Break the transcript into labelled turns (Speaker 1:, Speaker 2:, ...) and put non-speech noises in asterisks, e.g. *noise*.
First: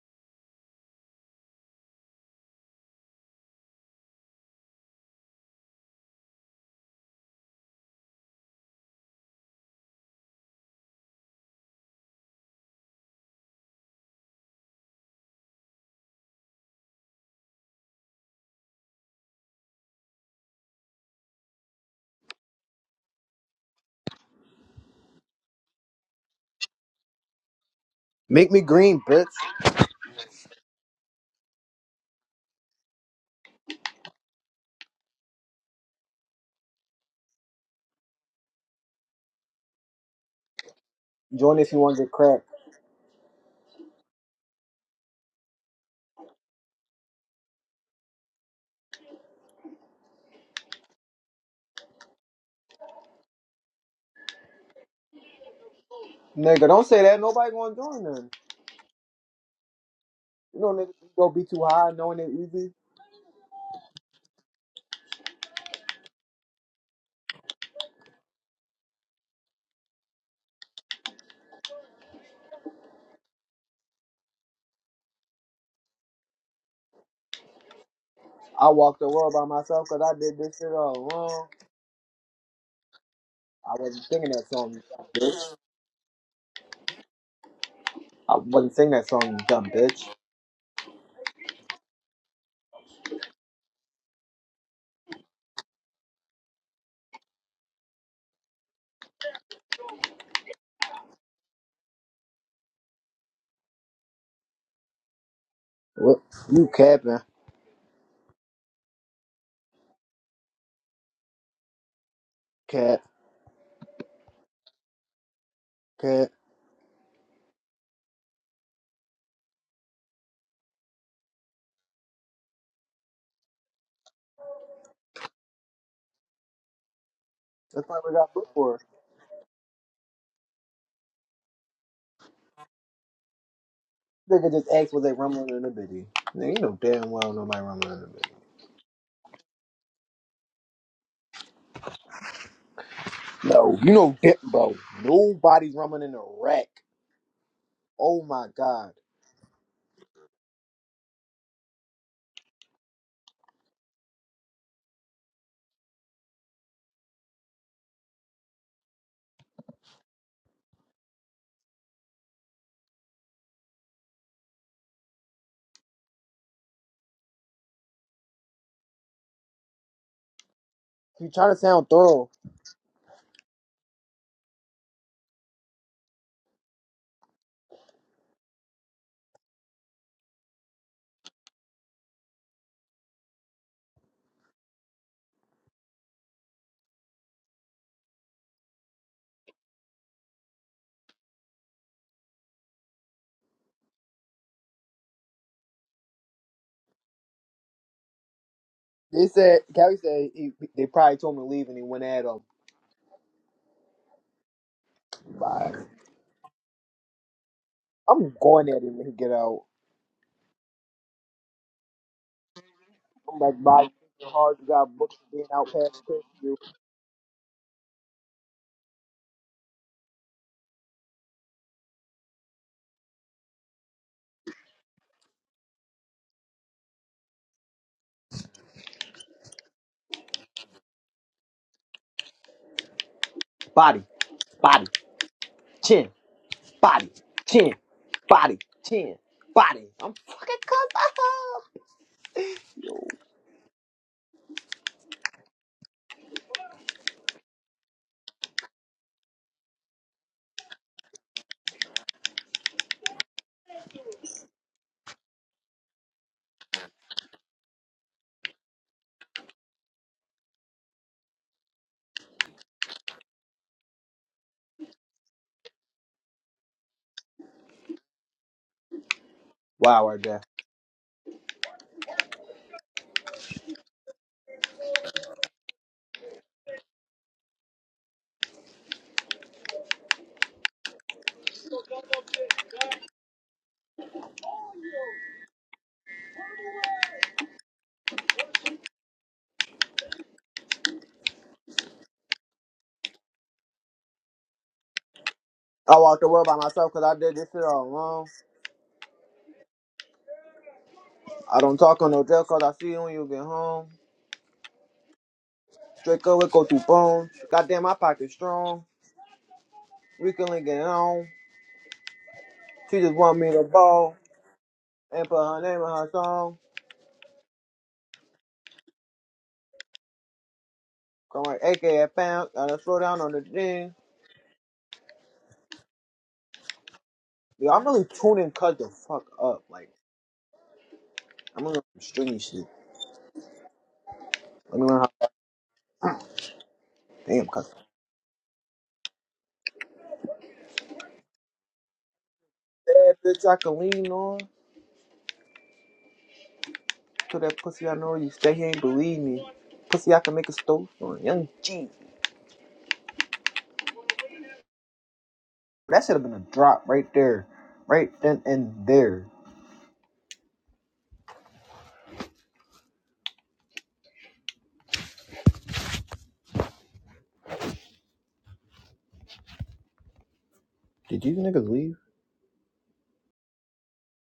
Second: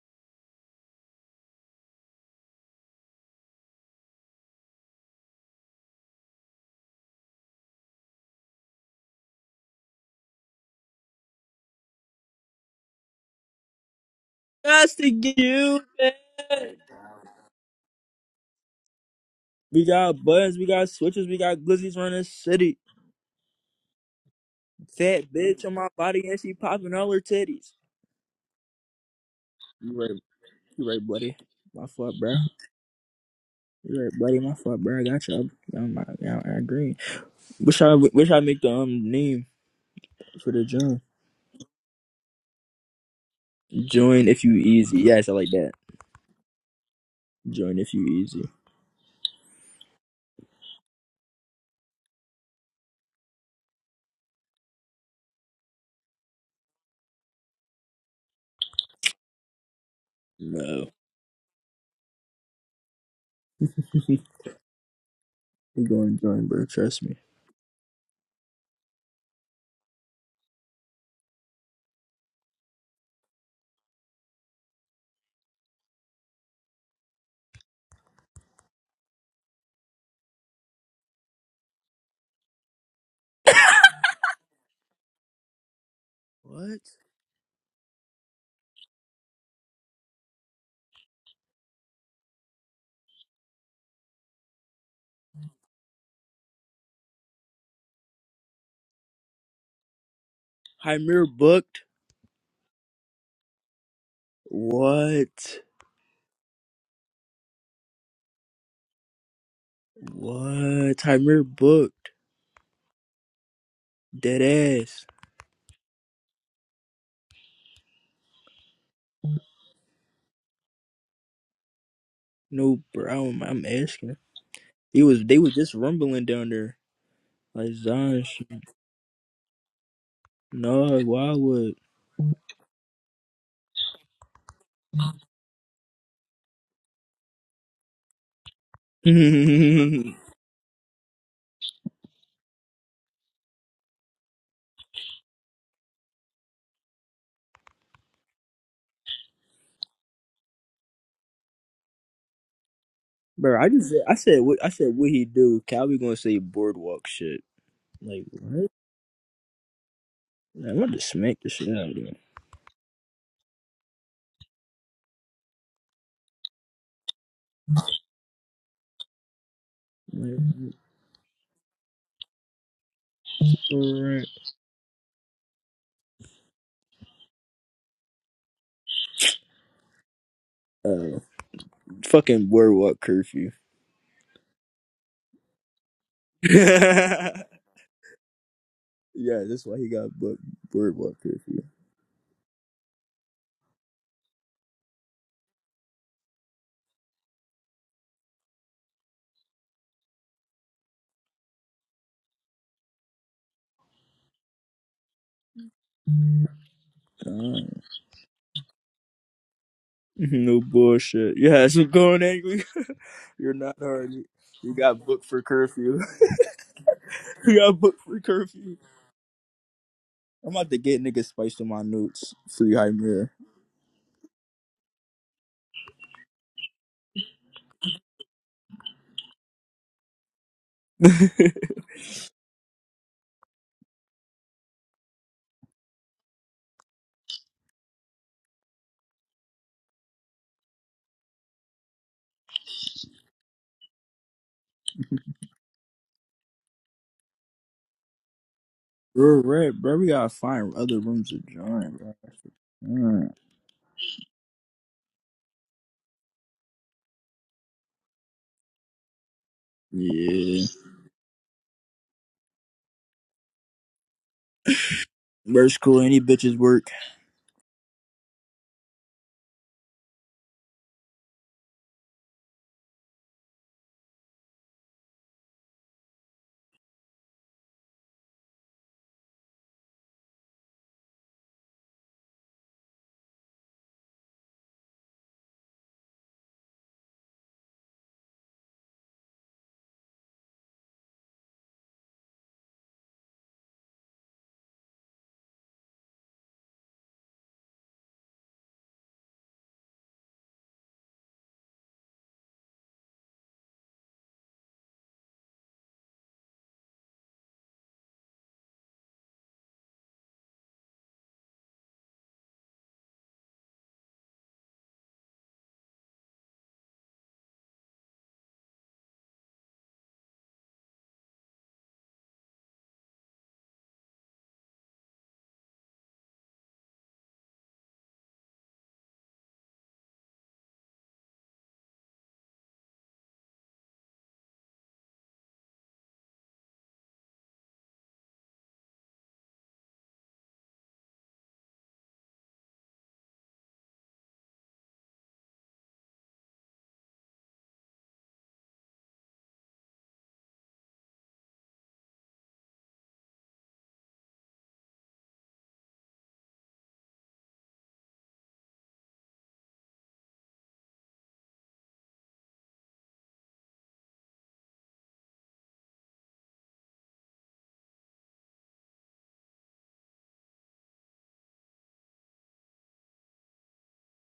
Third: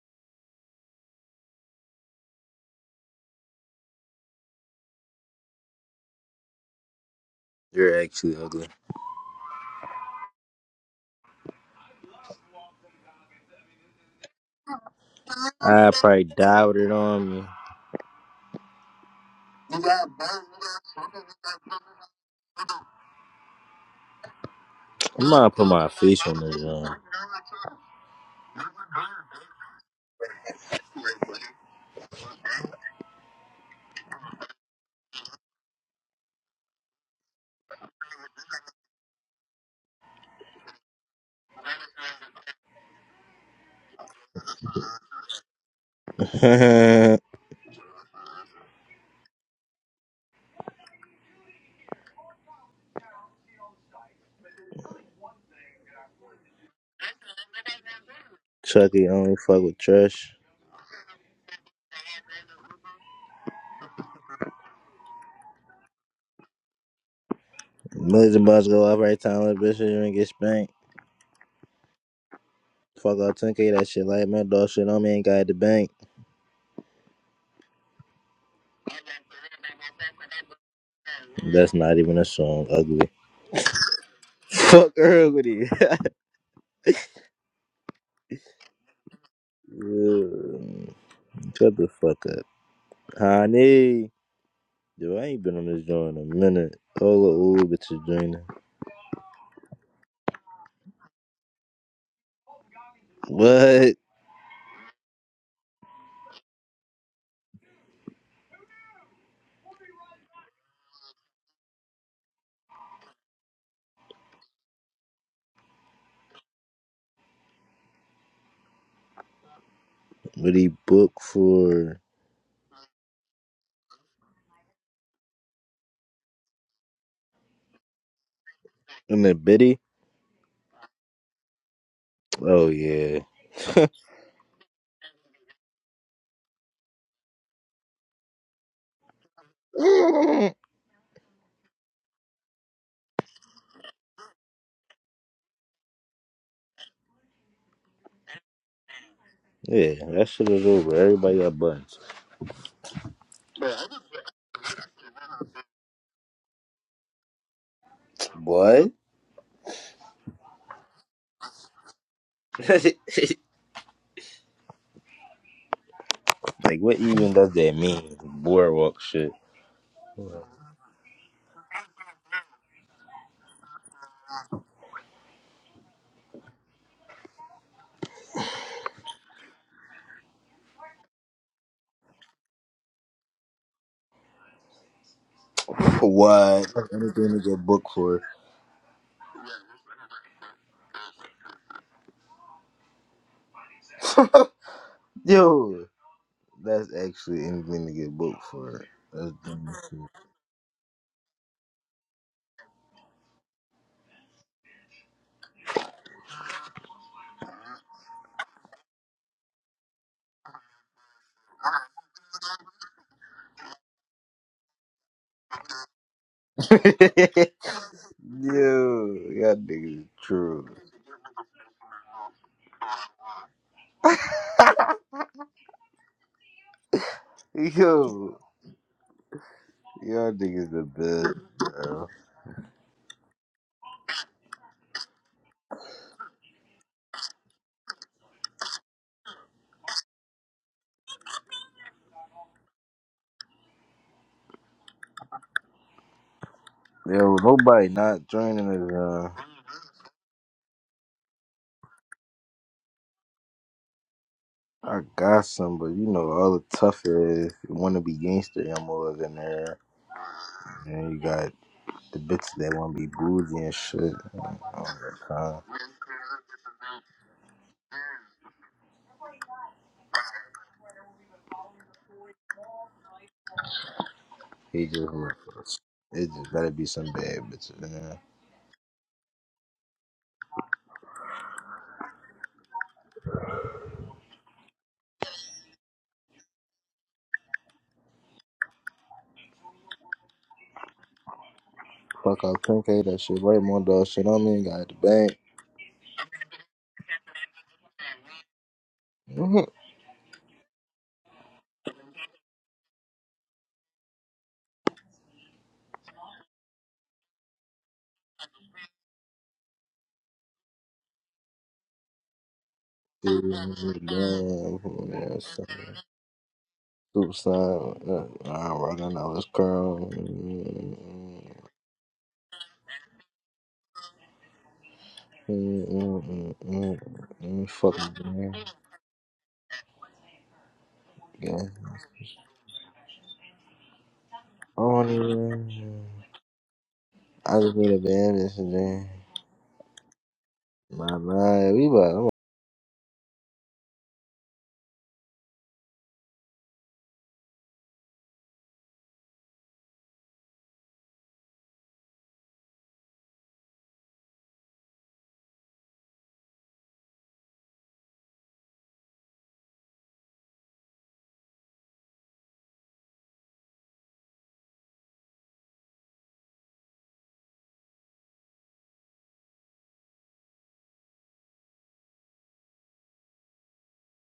Speaker 1: You're actually ugly.
Speaker 2: Just to get you.
Speaker 1: I probably die with it on me.
Speaker 2: We got buttons, we got switches, we got glizzies running city. Fat
Speaker 1: I'm gonna
Speaker 2: bitch
Speaker 1: put
Speaker 2: on my
Speaker 1: my face
Speaker 2: body and
Speaker 1: on
Speaker 2: she
Speaker 1: this
Speaker 2: popping all her
Speaker 1: one.
Speaker 2: titties.
Speaker 3: Make me green, bitch.
Speaker 2: You right, you right, buddy. My fault, bro. You right, buddy. My fault, bro. I got y'all. Y'all, my, y'all I agree. Wish I wish I make the um name for the join.
Speaker 3: Join if you want to get cracked.
Speaker 2: Join if you easy. Yes, I like that.
Speaker 1: *laughs*
Speaker 2: Join if you easy.
Speaker 3: Nigga, don't say that. Nobody gonna join them.
Speaker 1: Chucky only fuck with trash.
Speaker 3: You know,
Speaker 2: No,
Speaker 3: nigga, you go be too high knowing it easy.
Speaker 2: *laughs* we going to join, bro. Trust me.
Speaker 1: Millions of bucks go off right time, little bitch, you ain't get spanked. Fuck off 10k, that shit like my dog shit on me ain't got the bank.
Speaker 3: I walked the world by myself 'cause I did this shit all alone.
Speaker 1: That's not even a song, ugly.
Speaker 3: I wasn't singing that song, you
Speaker 1: Fuck
Speaker 3: dumb bitch.
Speaker 1: ugly. *laughs*
Speaker 2: What?
Speaker 3: I wasn't singing that song, you dumb bitch.
Speaker 1: Yeah. Shut the fuck up. Honey. Dude, I ain't been on this joint in a minute. All the old bitches joining.
Speaker 2: Hymir booked.
Speaker 1: What?
Speaker 2: What?
Speaker 3: What? You capping.
Speaker 2: What? Hymir booked.
Speaker 3: Cap.
Speaker 2: Dead ass.
Speaker 3: Cap.
Speaker 1: What he booked for?
Speaker 2: No, bro. I'm, I'm asking. He was. They was just rumbling down there. Like
Speaker 3: That's why we
Speaker 2: Zion.
Speaker 3: got
Speaker 2: shit.
Speaker 3: booked for.
Speaker 1: In the biddy?
Speaker 2: No, why would?
Speaker 1: Oh yeah,
Speaker 3: Nigga just asked was they rumbling in the bitty. Nigga, you know damn well nobody rumbling in the bitty.
Speaker 2: *laughs*
Speaker 3: No, you know damn, bro. Nobody's rumbling in the rack. Oh my god.
Speaker 1: yeah. That shit is over. Everybody got buns.
Speaker 2: bro, I just. Said, I said. What I said. What he do? Calvin gonna say boardwalk shit. Like what?
Speaker 1: What?
Speaker 2: I am want to smack the shit out of him.
Speaker 1: *laughs* Like, what even does that mean? Boardwalk shit.
Speaker 2: Like,
Speaker 3: You trying to sound thorough.
Speaker 2: alright. Uh, fucking boardwalk curfew. *laughs*
Speaker 1: what? That's
Speaker 2: yeah,
Speaker 1: anything to get booked for.
Speaker 2: that's why he got book boardwalk curfew.
Speaker 1: Yo, that's actually anything to get booked for.
Speaker 3: They
Speaker 1: That's
Speaker 3: said
Speaker 1: dumb.
Speaker 3: Callie said he, they probably told him to leave and he went at him. Bye. I'm going at him when he get out.
Speaker 2: *laughs* No bullshit. Yeah, had going angry. *laughs*
Speaker 3: I'm
Speaker 2: You're
Speaker 3: like,
Speaker 2: not
Speaker 3: body,
Speaker 2: hard. You
Speaker 3: you're hard. You
Speaker 2: you
Speaker 3: got
Speaker 2: got
Speaker 3: books for
Speaker 2: booked for
Speaker 3: being out
Speaker 2: curfew.
Speaker 3: past curfew.
Speaker 1: *laughs*
Speaker 2: *laughs* you got booked for curfew.
Speaker 1: Yo, y'all niggas
Speaker 2: I'm
Speaker 1: true.
Speaker 2: about to get niggas spiced in my notes. Free Hymir.
Speaker 1: Yo, y'all niggas the
Speaker 2: *laughs*
Speaker 1: best, bro.
Speaker 3: Body, body, chin, body, chin, body, chin, body. I'm fucking cussed up.
Speaker 1: Yo, nobody not joining us,
Speaker 2: We're
Speaker 1: uh,
Speaker 2: red, bro. We gotta find other rooms to join, bro. Mm.
Speaker 1: I got some, but you know, all the tough ass wanna be gangster MOs in there.
Speaker 2: Yeah.
Speaker 1: And you got the bitches that want to be bougie and shit. All that kind.
Speaker 2: Bro, it's cool. Any bitches work.
Speaker 3: Wow, right there.
Speaker 1: He just ruthless. It just gotta be some bad bitches, man. Fuck out Pink ate that shit right, more dog shit. I mean, got the bank.
Speaker 3: I walked the world by myself 'cause I did this shit all alone.
Speaker 1: Mhm.
Speaker 3: I don't talk on no jail jail 'cause I see you when you get home. Straight up, we go through phones. Goddamn, my pocket strong. We can link it on. She just want me to
Speaker 1: Shit,
Speaker 3: ball.
Speaker 1: Damn,
Speaker 3: and put
Speaker 1: yeah,
Speaker 3: her name
Speaker 1: son.
Speaker 3: on her song.
Speaker 1: Soup sign. uh, I'm running out this curl.
Speaker 3: Come on, AKA Pound. Gotta slow down on the thing. Yo, I'm really
Speaker 1: Fucking
Speaker 3: tuning
Speaker 1: man.
Speaker 3: Cuz the fuck up. Like,
Speaker 1: Yeah.
Speaker 3: I'm gonna learn some stringy shit. Let
Speaker 1: I
Speaker 3: me learn
Speaker 1: don't
Speaker 3: how to
Speaker 1: even.
Speaker 3: damn
Speaker 1: I
Speaker 3: Cuz.
Speaker 1: just need a bad bitch, man. My mind, we about.
Speaker 3: That bitch I can lean on. To that pussy I know you stay here ain't believe me. Pussy I can make a stove on. Young G. That should have been a drop right there. Right then and there. Did you niggas leave?